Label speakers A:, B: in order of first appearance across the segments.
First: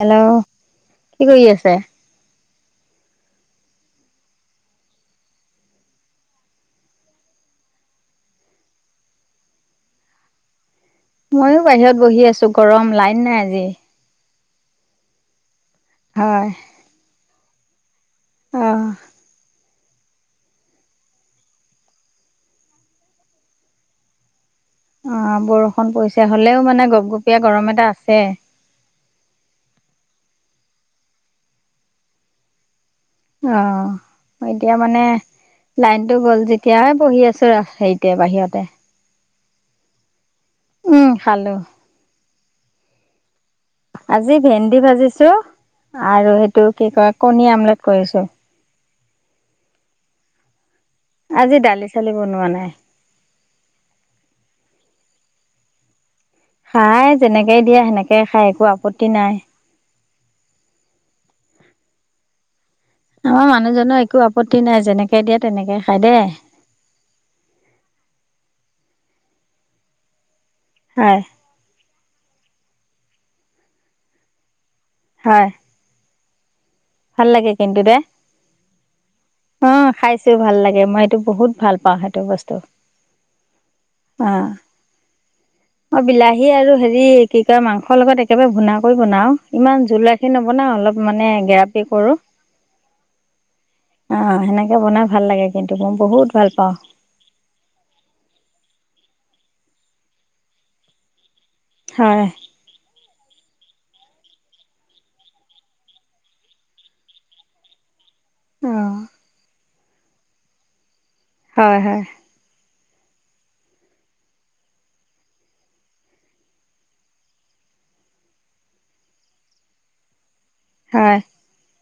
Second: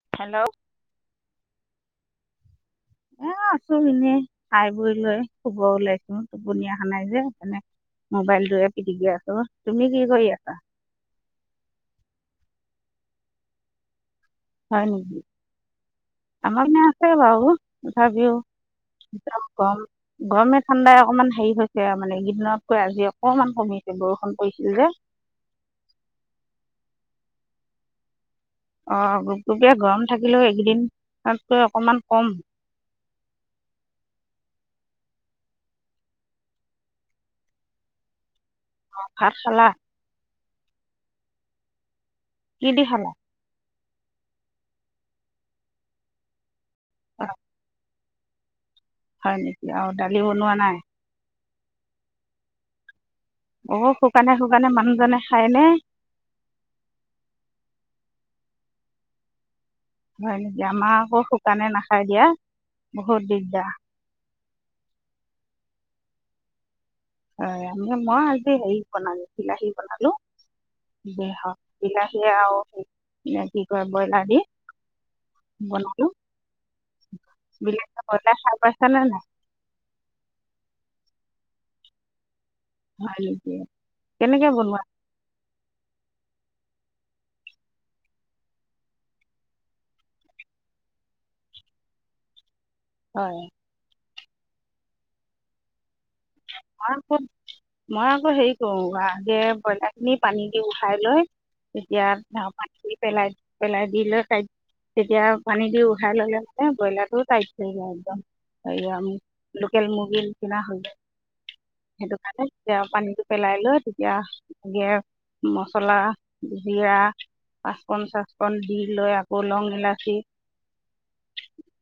A: Hello কি কৰি আছে
B: এ আছো এনেই খাই বৈ লৈ শুব ওলাইছো টোপনি আহা নাই যে সেইকাৰনে মোবাইলটোৱে পিটিকি আছো তুমি কি কৰি আছা। [unintelligible]
A: ময়ো বাহিৰত বহি আছো গৰম লাইন নাই আজি। [unintelligible]
B: হয়
A: হয়।
B: আমাৰ পিনে আছে বাৰু। ভাবিও
A: অ',
B: গৰম গৰমে ঠাণ্ডাই অকণমান হেৰি হৈছে মানে এইকেইদিনতকৈ আজি অকণমান কমিছে বৰষুণ পৰিছিল যে।
A: অ বৰষুণ পৰিছে হলেও মানে গপ গপনি। এয়া গৰম এটা আছে।
B: অ গুপ গুপীয়া গৰম থাকিলেও এইকেইদিনাতকৈ অকমান কম।
A: অ', অ', এতিয়া মানে লাইনটো গ'ল যেতিয়া আৰু বহি আছো আৰু হেৰিতে বাহিৰতে। [unintelligible]
B: ভাত খালা।
A: উম ভালো
B: কি দি খালা।
A: আজি ভেন্দি ভাজিছো আৰু সে। টো কি কয় কণী আমলেট কৰিছো।
B: হয় নেকি আৰু দালি বনোৱা নাই।
A: আজি দালি চালি বনোৱা নাই
B: অ শুকানে শুকানে মানুহজনে খায়নে [unintelligible]
A: খাই যেনেকে দিয়া সেনেকে খাই একো আপত্তি নাই।
B: হয় নেকি আমাৰ আকৌ শুকানে নাখায় দিয়া বহুত
A: আমাৰ
B: দিগদাৰ।
A: মানুহজনৰ একো আপত্তি নাই যেনেকে দিয়া তেনেকে। খাই দে
B: অ ম মই আজি হেৰি বনালো বিলাহী বনালো
A: হয়,
B: দে হক বিলা আৰু কি কয় ব্ৰইলাৰ দি
A: হয়।
B: বনাটো
A: ভাল লাগে কিন্তু দে।
B: খাই পাইছানে নাই
A: অ খাইছোও ভাল লাগে মই এইটো বহুত ভাল পাও সেইটো বস্তু
B: হয় নেকি?
A: অ
B: কেনেকে বনোৱা
A: অই বিলাহী আৰু হে এই কি কয় মাংসৰ লগত একেবাৰে ভুনা কৰি বনাও ইমান জোলাখি নবনাও অলপ মানে গেৰাপ সেই কৰোঁ
B: হয়
A: অ হেনেকে বনাই ভাল লাগে কিন্তু পম
B: মই আকৌ মই আকৌ হেৰি কৰো বা কে ব্ৰইলাৰ খিনি পানী দি উঠাই লৈ তেতিয়া
A: হয়
B: দি পেলাই পেলাই দি লৈ তেতিয়া পানী দি উথাই ললে ব্ৰইলাৰটোও টাইট থ যায় একদম সাইয়
A: অ'
B: আমি লোকেল মুৰ্গী নিচিনা হৈ
A: হয় হয়
B: সেইটো ভাল যেতিয়া পানীটো পেলাই লৈ তেতিয়াে মচলা জিৰা পাঁচকণ চচকণ দি লৈ আকৌ লং ইলাচি
A: হয়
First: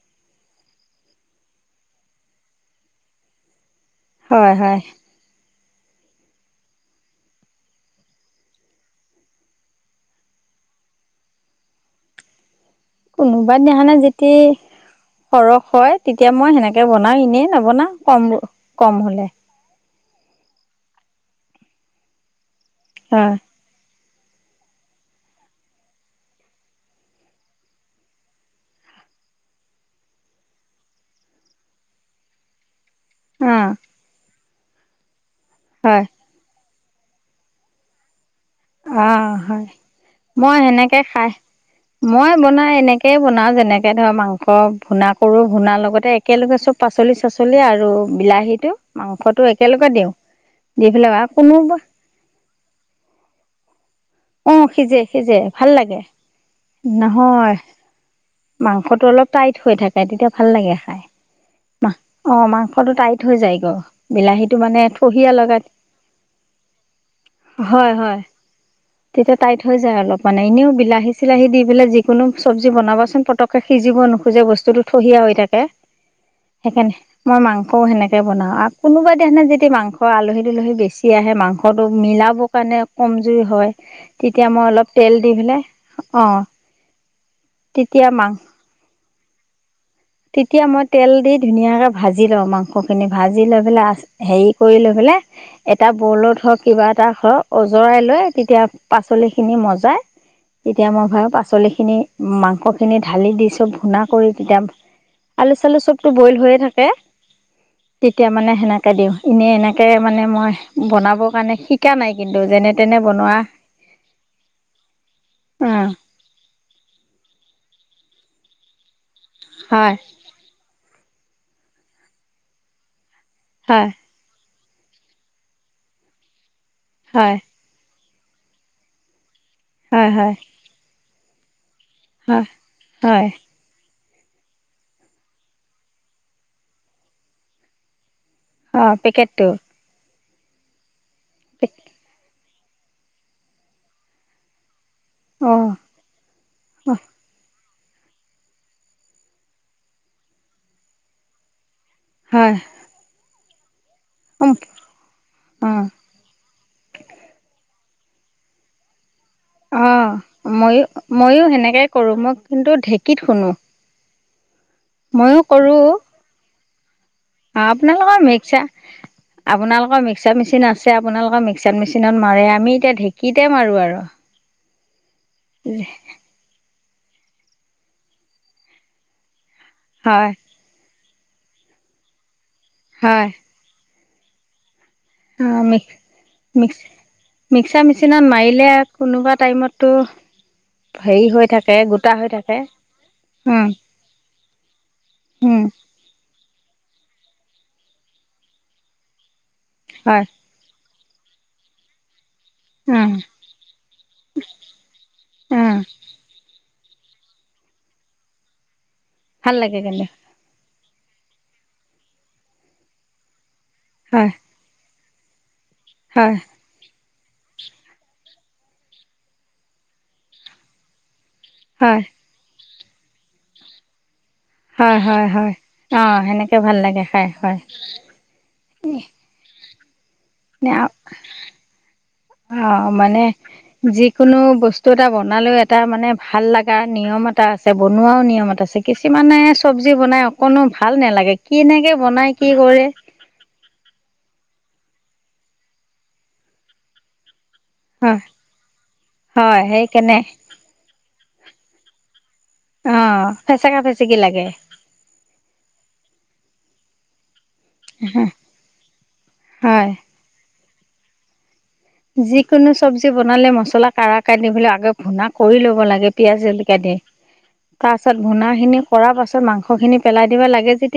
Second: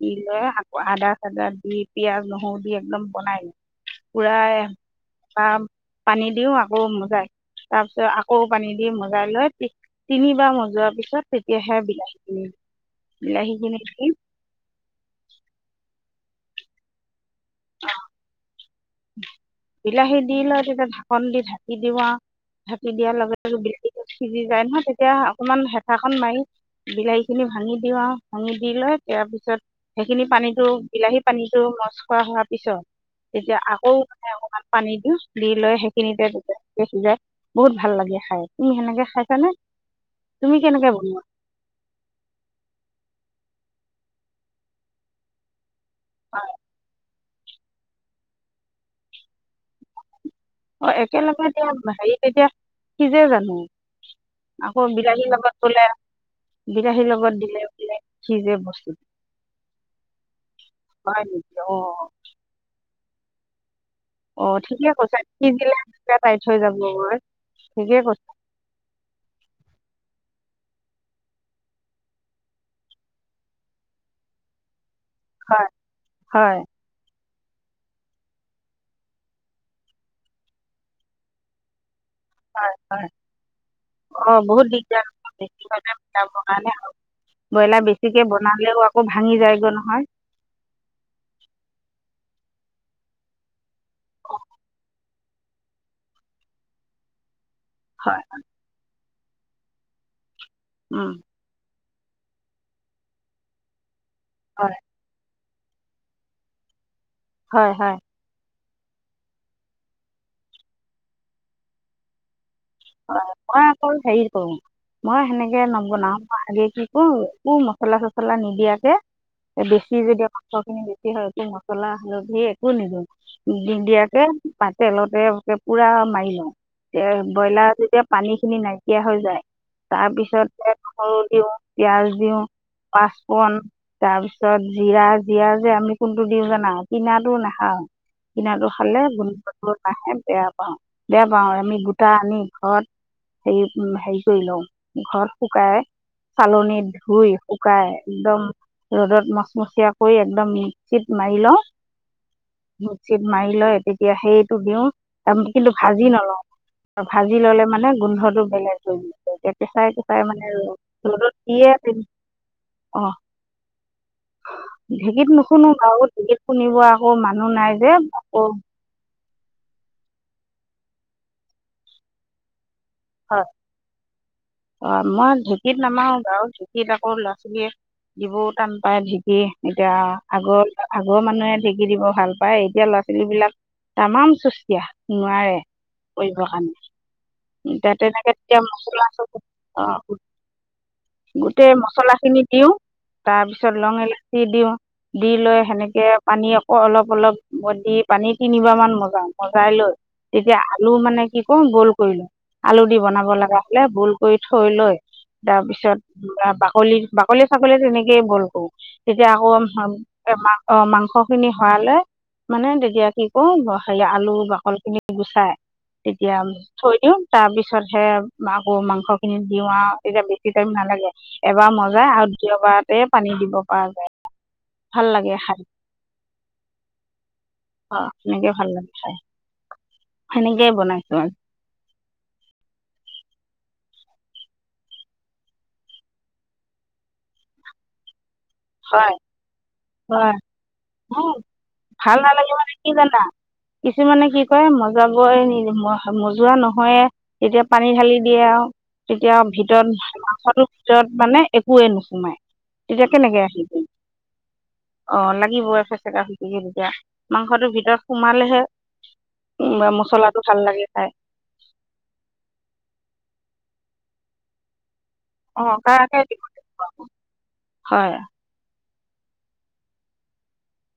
B: দি লৈ আকৌ আদা চাদা দি পিয়াজ নহৰু দি একদম বনাই লৈ
A: হয়
B: পুৰাই
A: হয়
B: পাম পানী দিও আকৌ মজাই তাৰ পিছত আকৌ পানী দি মজাই লৈ তিনিবাৰ মজোৱাৰ পিছত তেতিয়াহে বিলাহী কিনি
A: কোনোবাদিনাখনে যেতি সৰহ হয় তেতিয়া মই সেনেকে বনাও এনেই নবনাও কম কম হলে
B: বিলাহী দি লৈ তেতিয়া ঢাকন দি ঢাকি দিওঁ ঢাকি দিয়াৰ
A: হয়
B: লগতে বিল ট সিজি যায় নহয় তেতিয়া অকমান হেফাখন মাৰি বিলাহী খিনি ভাঙি দিওঁ আৰু ভাঙি দি লৈ তাৰ পিছত সেইখিনি পানীতটো বিলাহী পানীটোো মচ খ হোৱাৰ পিছত
A: অ
B: অকমান পানী দিওঁ দি লয়
A: হয়
B: সেইখিনিতে সিজে বহুত ভাল লাগে খাই তুমি সেনেকৈ
A: অ
B: খাইছানে
A: হয়
B: তুমি
A: মই
B: কেনেকৈ
A: সেনেকে
B: বনোৱা
A: খাই মই বনাই এনেকেই বনাও যেন এনেকে ধৰ মাংস ভূণা কৰোঁ ভূণাৰ লগত এ একেলগে চব পাচলি চাচলি পাচলি আৰু বিলাহী টো মাংসটো একেলগে দিওঁ দি
B: অ
A: পেলাই আৰু
B: একেলগে দিয়া
A: কোনোবা
B: হেৰি তেতিয়া সিজে জানো
A: অ
B: আকৌ
A: সিজে
B: বিলাহীৰ
A: সিজে
B: লগত
A: ভাল
B: বোলে
A: লাগে
B: বিলাহীৰ লগত
A: নহয়
B: দিলে বোলে সিজে বস্তুটো
A: মাংসটো অলপ টাইট হৈ থাকে তেতিয়া ভাল লাগে খাই
B: হয় নেকি
A: মা
B: অঁ
A: অ মাংসটো টাইট হৈ যায়গ
B: অ ঠিকে কৈছে কি দিলাছিলে তাই থৈ যাব বৈ
A: হয়
B: ঠিকে
A: হয়
B: কৈছ
A: তেতিয়া টাইট হৈ যায় অলপ মানে এনেও বিলাহী চিলাহী দি পেলাই যিকোনো চব্জি বনাবাচোন পটককে সিজিব নোখোজে বস্তুটো থহিয়া হৈ থাকে
B: হয়, হয়,
A: সেইকাৰণে মই মাংসও হেনেকে বনাও আক' কোনোবাদিনা যদি মাংস আলহী দুলহী বেছি আহে মাংসটো মিলাবৰ
B: হয়,
A: কাৰণে
B: হয়।
A: কমজুৰি হয়।
B: অ
A: তেতিয়া মই
B: বহুত
A: অলপ
B: দিগদাৰ
A: তেল দি পেলাই
B: বেছিভাব
A: অঁ
B: কাৰণে আৰু ব্ৰইলাৰ
A: তেতিয়া
B: বেছিকে
A: মাংস
B: বনালেও আকৌ ভাঙি যায়গৈ নহয়
A: তেতিয়া মই তেল দি ধুনীয়াকে ভাজি লও মাংস খিনি ভাজি লৈ পেলাই হেৰি কৰি লৈ পেলাই এটা বৰ্লত হওক কিবা এটা হওক অজৰাই
B: হয়,
A: লয় তেতিয়া পাচলি খিনি মজাই তেতিয়া মই
B: উম,
A: ভাব পাচলি খিনি মাংস খিনি ঢালি দি চব ঘুনা কৰি প যাম।
B: হয়,
A: আলু চালু চবটো বইল হৈয়ে থাকে
B: হয়, হয়,
A: তেতিয়া মানে সেনেকে তে দিওঁ এনেই এনেকৈ মানে মই বনাবৰ কাৰণে শিকা নাই কিন্তু যেনে তেনে
B: অ
A: বনোৱা
B: মই আকৌ হেৰি কৰো মই হেনেকে
A: অ',
B: নবনাও মই আগে কি কৰো একো মচলা চচলা চলা নিদিয়াকে
A: হয়
B: বেছি যেদিয়া পাচৰ খিনি হয়তো মছলা হালধি একো নিদিওঁ দিন
A: হয়
B: দিয়াকে তেলতেক পুৰা মাৰি লওঁ এ
A: হয়
B: ব্ৰইলাৰ। তেতিয়া পানী খিনি নাইকিয়া হৈ যায়।
A: হয় হয়
B: তাৰপিছতে অ দ পিয়ঁয়াজ দিওঁ
A: হয় হয়
B: পাঁচফণ তাৰ পিছত জিৰা জিৰা যে আমি কোনটো দিওঁ জানা, কিনাটো নাখাওঁ কিনাটো
A: অঁ
B: খালে
A: পেকেটটো
B: গোন্ধ নাহে। বেয়া পাওঁ। বেয়া পাওঁ, আৰু আমি গোটা আনি ঘৰত, হে উ হেৰি কৰি লওঁ। ঘৰত
A: অঁ
B: শুকাই, চালনী ধুই শুকাই, একদম ৰ'দত মচমচিয়া কৰি, একদম মিক্সিত মাৰি লওঁ
A: হয়
B: মিক্সিত মাৰি লৈ এতিয়া সেইটো দিওঁ, তাক কিন্তু
A: অঁ
B: ভাজি নলওঁ। ল'লে মানে গোন্ধটো বেলেগ হৈ যায়। এতিয়া কেঁচাই
A: অঁহ,
B: কেঁচাই মানে
A: মইো,
B: ৰ'দত
A: মইো
B: দিয়ে
A: সেনেকে কৰো, মই কিন্তু
B: অঁ
A: ঢেঁকীত শুনো।
B: ঢেঁকীত নুশুনো, গাঁৱত শুনিব আৰু অৌ মানুহ নাই যে,
A: আপোনালোকৰ
B: মক
A: মিক্সাৰ আপোনালোকৰ মিক্সাৰ মেচিন আছে, আপোনালোকৰ মিক্সাৰ মেচিনত মাৰে, আমি এতিয়া ঢেঁকীতে মাৰো আৰু।
B: অ [unintelligible] মই ঢেঁকীত নামাও বাৰু কিত আকৌ, ল'ৰা ছোৱালীয়ে যিবোৰ টান পায়, ঠিকে এতিয়া
A: হয়
B: আগৰ আগৰ মানুহে ঢেঁক দিব ভাল পায়, এতিয়া ল'ৰা ছোৱালী
A: হয়
B: বিলাক তামাম চুচতিয়া। নোৱাৰে,
A: অঁ মিক্স
B: কৰিবৰ
A: মিক্স
B: কাৰণে।
A: মিক্সাৰ
B: এতিয়া
A: মেচিনত
B: তেনেকৈ তেতিয়া
A: মাৰিলে,
B: মচলা
A: কোনোবা
B: চচলা
A: টাইমতটো,
B: অঁ
A: হেৰি হৈ
B: গোটেই
A: থাকে, গোটা হৈ
B: মছলাখিনি
A: থাকে, উম
B: দি দিওঁ দি লৈ
A: উম
B: সেনেকে পানী অ অ অলপ অলপ ব [unintelligible] দি পানী তিনিবাৰ মান [unintelligible] মগাই লৈ,
A: হয়
B: তেতিয়া ল মানে কি কওঁ, গোল কলো [unintelligible] আলু দি
A: উম
B: বনাব লগা হ'লে, বইল কৰি থৈ লৈ, তাৰপিছ
A: উম
B: [unintelligible] বলিৰ বাকলে ছাগলে তেনেকে বল কৰো। তেতিয়া আকৌ,
A: ভাল লাগে কিন্তু
B: বেমাৰ অ মাংস খিনি হৰালে মানে তেতিয়া কি কৰো খালি
A: হয়
B: আলু বাকল খিনি গুচাই তেতিয়া
A: হয়
B: থৈ দিও তাৰ পিছতহে আকৌ মাংস খিনি দিৱা তেতিয়া বেছি টাইম নালাগে এবাৰ
A: হয়
B: মজাই আৰু দ্বিতীয় বাৰত পানী দিব পৰা যায়
A: হয়
B: ভাল
A: হয়
B: লাগে
A: হয়
B: খাই
A: অ সেনেকে ভাল লাগে খাই হয়
B: সেনেকে ভাল লাগে খাই সেনেকেই বনাইছোঁ
A: অ মানে যিকোনো বস্তু এটা বনালেও এটা মানে ভাল লগা নিয়ম এটা আছে বনোৱাও নিয়ম এটা আছে
B: হয়
A: কিছুমানে চব্জি বনাই
B: হয়
A: অকনো ভাল
B: উম,
A: নালাগে কেনেকে
B: ভাল
A: বনাই কি
B: নালাগে মানে
A: কৰে
B: জানা [unintelligible] মজাবই মজোৱা নহয় তেতিয়া পানী ঢালি
A: হয়
B: দিয়ে আৰু তেতিয়া
A: হয়
B: ভিতৰত
A: সেইকাৰণে
B: মাংসটোৰ ভিতৰত মানে একোৱে নোসোমাই
A: অ' ফেচকা ফেচেকি লাগে।
B: স য মাংসটো ভিতৰত সোমালেহে
A: হয়
B: উ মছলাটো ভাল লাগে। হয়
A: যিকোনো চব্জি বনালে মছলা কাৰা কাটিব [unintelligible] আগ ভূনাা কৰি
B: অঁ
A: ল'ব লাগে
B: কাৰাকে
A: পিয়ঁাজ
B: দিব
A: জলকীয়া দি তাৰ
B: হয়
A: পাছত ভূণা খিনি কৰাৰ পাছত মাংসখিনি পেলাই দিব লাগে যি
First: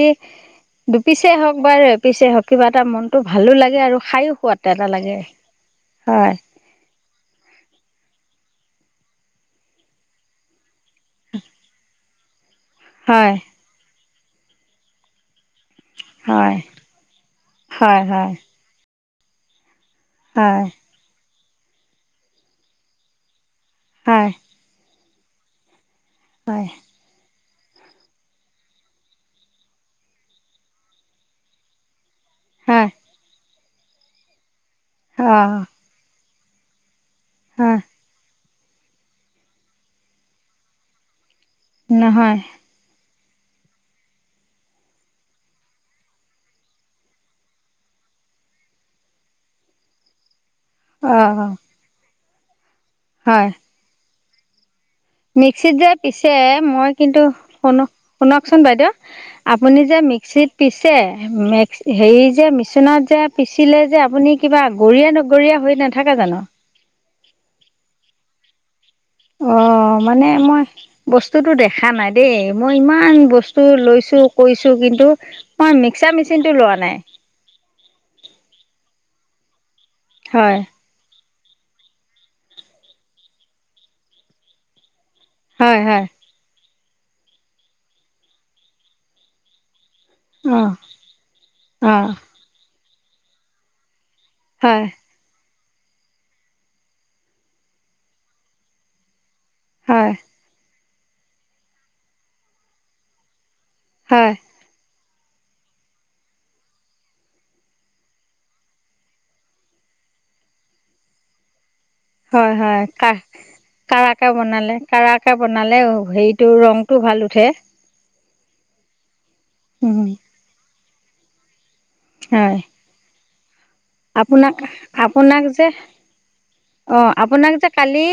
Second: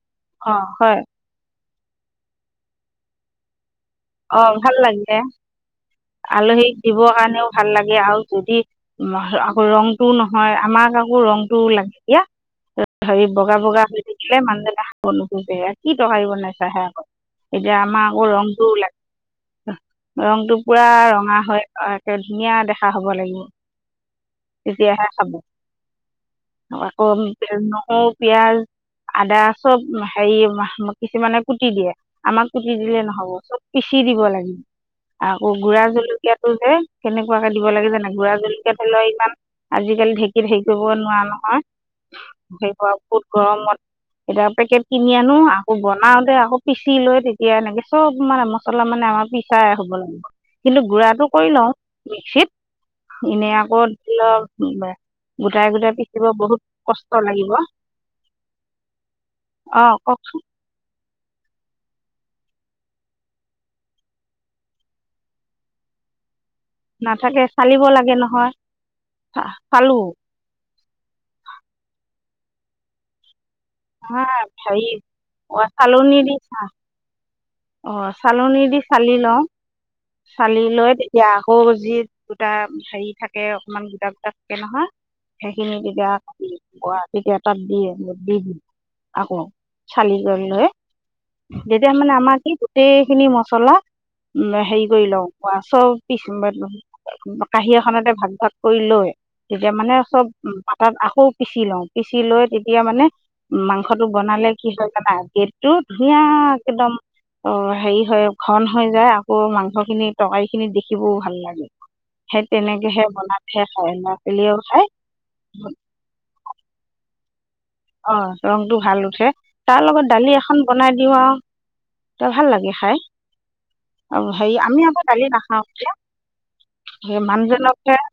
B: অঁ হয়
A: দুপিছে হওঁক একবাৰে পিছে হক কিবা এটা মনটো ভালো লাগে আৰু খায়ো
B: অ
A: সোৱাদ
B: ভাল
A: এটা
B: লাগে
A: হয়,
B: আলহীক দিবৰ কাৰণেও ভাল লাগে আৰু যদি আকৌ ৰংটোও নহয় আমাৰ আকৌ ৰং টো ও লাগে ক [unintelligible] হেৰি
A: হয়,
B: বগা বগা দেখিলে মানন্দে না হ' নো তোহোটে এয়া কি টকাৰী বনাই
A: হয়,
B: চাহে আকত এতিয়া
A: হয়,
B: আমাৰ আকৌ
A: হয়,
B: ৰংটোও লাগে উ ৰং তটো পুৰা ৰঙা হয় একে ধুনীয়া দেখা হব লাগিব
A: হয়, হয়,
B: এতিয়া হব
A: হয়,
B: অ কৌ নহৰু পিয়াজ আদা চব হেৰি কিছুমানে কুতি দিয়ে আমাক পুতি
A: হয়,
B: দিলে নহ'ব পিচি দিব লাগিব আকৌ
A: অ',
B: গুড়া জলকীয়াাত ত কেনেকুৱাকে দিব
A: হয়,
B: লাগে জানে গুৰা জোল সেইফালে ইমান আজিকালি ঢেঁকীত হেৰি কৰিব নোৱাৰো নহয়
A: নহয়,
B: হ সেইব বহুত গৰমত এতিয়া পেকেট কিনি আনো আকৌ বনাওতে আকৌ পিচি লৈ তেতিয়া এনেকে চব মানে লা মানে আমাৰ বিিছাই হ'ব লাগে কিন্তু গুড়টো কৰি
A: অ',
B: লওঁ শক্ষিত
A: হয়।
B: ননে আকল লগ কৰি ল
A: মিক্সিত যে পিছে মই কিন্তু
B: লাগিব
A: শুন শুনকচোন বাইদেউ আপুনি
B: অঁ
A: যে
B: কওক
A: মিক্সিত পিছে ম্স হেৰি যে মিচনত যে পিচিলে যে আপুনি কিবা গৰীয়া নগৰীয়া হৈ নাথাকে জানো
B: নাথাকে চালিব লাগে নহয়
A: অ
B: চালোঁ
A: মানে মই বস্তুতো দেখা নাই দেই মই ইমান বস্তু লৈছো কৰিছো
B: হেৰি
A: কিন্তু
B: অ
A: মই মিক্সাৰ মেচিনতটো লোৱা নাই
B: অ চালনী দি চালি লওঁ
A: হয়
B: চালি লৈ পাহো যি দুোটা হেৰি থাকে অকমান গোটা গোটা থাকে নহয় সেইখিন
A: হয়
B: যদি
A: হয়
B: গুৱাহাটীত এটাত দি দি দি আকৌ চালিজন লৈ
A: অ'
B: তেতিয়া
A: অ'
B: মানে আমাকেই গোটেই খিনি মচলা উম হেইৰি
A: হয়
B: কৰিলও চব পিছ কাঁহী এখনতে ভাগ ভাগ কৰি লৈ তেতিয়া মানে
A: হয়
B: চব উ তাত আকৌ পিচি লওঁ পিচি লৈ তেতিয়া মানে মাংস টো
A: হয়
B: বনালে কি হয় দাদা গেটতটো ধুনীয়া একদম অ হেৰি হয় ঘন হৈ যায় আকৌ মাংস খিনি তৰকাৰি খিনি দেখিবও ভাল লাগে সেই
A: হয় হয়
B: তেনেকেহে
A: ক
B: বনাইহে খায় ল'ৰা
A: কাকে
B: ছোৱালীয়েও
A: বনালে
B: খায়
A: কাকে বনালে হেৰিটো ৰংতটো ভাল ঠে
B: অ ৰং টো ভাল উঠে তাৰ
A: উম
B: লগত দালি এখন বনাই দিওঁ আৰু তই ভাল
A: হয়
B: লাগে খাই আৰু হেৰি
A: আপোনাক
B: আমি আকৌ দালি
A: আপোনাক
B: নাখাওঁ
A: যে অ
B: সেই
A: আপোনাক যে
B: মানুহজনকহে
A: কালি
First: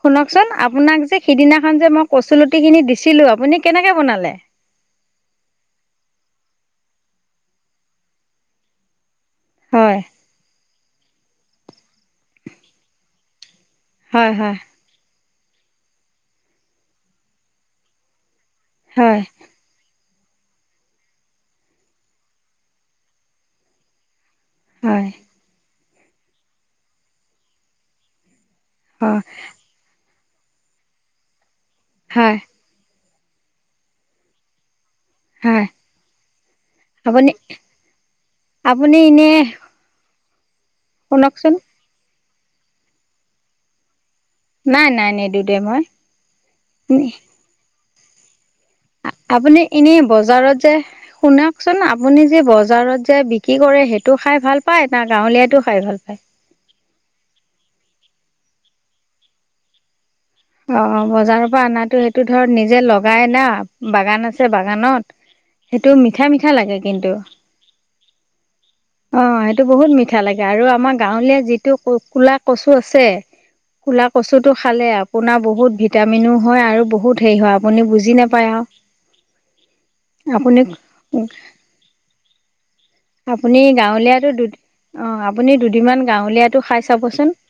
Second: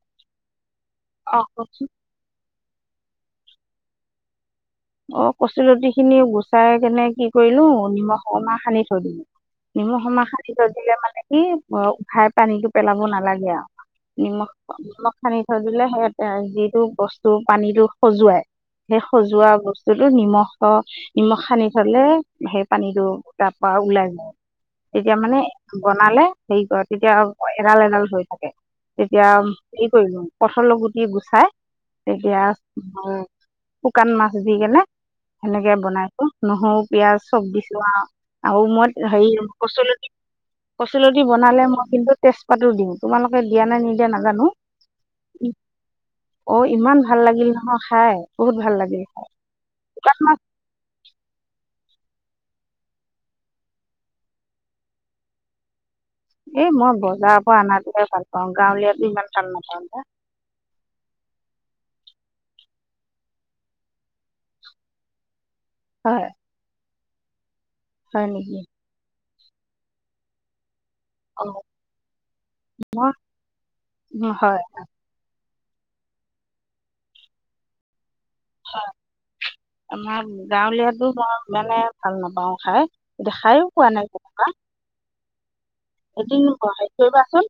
A: শুনকচোন আপোনাক যে
B: অঁ
A: সিদিনাখন যে মই কৈছিলো গুটি খিনি দিছিলো আপুনি কেনেকে বনালে
B: অ কচু তিি খিনি গুচাই কেনে কি কৰিলো নিমখ অকমাহ সানি থৈ দিলো। নিম
A: হয়
B: সম খাৰ য দিলে মানে ই অ উখাই পানীটো পেলাব নালাগে আৰু
A: হয় হয়
B: নিম সানি থৈ দিলে স যিটো বস্তু পানীতটো সজুৱাই সেই
A: হয়
B: সজোৱা ব্ত [unintelligible] নিমখ নিমখ সানি থলে সেই পানীতটো তাৰ পৰাৰা ওলাই যায়
A: হয়
B: এতিয়া মানে বনালে হেৰি কৰে তেতিয়া এডাল এডাল হৈ থাকে
A: অ
B: তেতিয়া কি কৰিলো। পথল গুটি গুচাই
A: হয়
B: এতিয়া হ শোকান মা [unintelligible]
A: হয়
B: সেনেকে বনাইছো নহৰু পিয়াজ
A: আপুনি
B: চব দিছো আৰু আৰু
A: আপুনি
B: মই
A: এনে
B: হেৰি কচল কচতি
A: শুনকচোন
B: বনালে মই কিন্তু তেজপুৰ তাতো দিম তোমালোকেয়াে নিদ নাজানো
A: নাই নাই নিদো দে মই
B: অ ইমান ভাল লাগিল নহয় খাই বহুত ভাল লাগে
A: আ-আপুনি এনে বজাৰত যে শুনক চোন, আপুনি যে বজাৰত যে বিক্ৰী কৰে। সেইটো খাই ভাল পায়, না গাঁৱলীয়াটো খাই ভাল পায়।
B: এ মই বজাৰ পৰা অনাটো ভাল পাওঁ গাঁৱলীয়াতো ইমান ভাল নাপাওঁ পা
A: অ বজাৰৰ পৰা অনাতটো সেইটো ধৰ নিজে লগাই না বাগান আছে বাগানত সেইটো
B: হয়
A: মিঠা মিঠা লাগে কিন্তু
B: হয় নেকি।
A: অ', সেইটো বহুত মিঠা লাগে আৰু আমাক গাঁৱলীয়া
B: অ
A: যিটো কুলা কচু আছে
B: মই
A: কুলা
B: উম,
A: কচু টো
B: হয়
A: খালে আৰু বহুত ভিটামিন‌ও হয় আৰু বহুত হেৰি হয়। আপুনি বুজি না
B: হয় আমাৰ
A: আপুনি
B: গাঁৱলীয়াতো মই মানে ভাল নাপাওঁ খাই এতিয়া খাইো কোৱা নাই কেনেকুৱা [inaudible]
A: আপনি দুদ
B: এদিন বহাইক কৰিবাচোন।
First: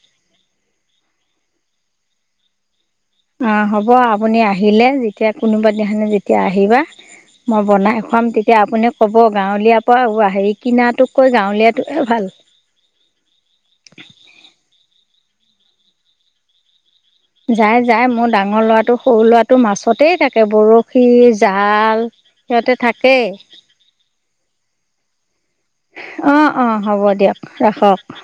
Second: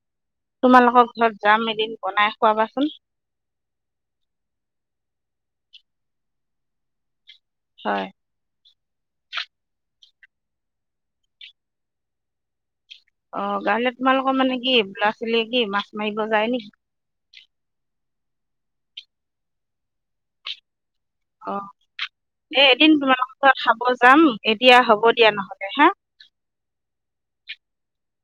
B: তোমালোকৰ ঘৰত যাম এদিন বনাই খুৱাবা। চোন
A: অ হ'ব আপুনি আহিলে যেতিয়া কোনোবা দিখানে যেতিয়া আহিবা মই বনাই
B: হয়
A: খুৱাম তেতিয়া আপুনি ক'ব গাঁৱলীয়াৰ পৰা হেৰি কিনাটোক কৈ গাঁৱলীয়াটো ভাল
B: অ গালে তোমালোকৰ মানে কি বোলা চলীয়ে কি, মাছ মাৰিব যায় নেকি।
A: যাই যাই মোৰ ডাঙৰ ল'ৰাটো সৰু ল'ৰাটো মাছতেই থাকে বৰষ সি
B: অ
A: জাল
B: এই
A: সিহঁতে
B: এদিন
A: থাকেই
B: তোমালোকৰ ঘৰত খাব যাম এতিয়া হ'ব দিয়া নহ'লে হা
A: অ অ হ'ব দে দিয়ক ৰাখক [inaudible]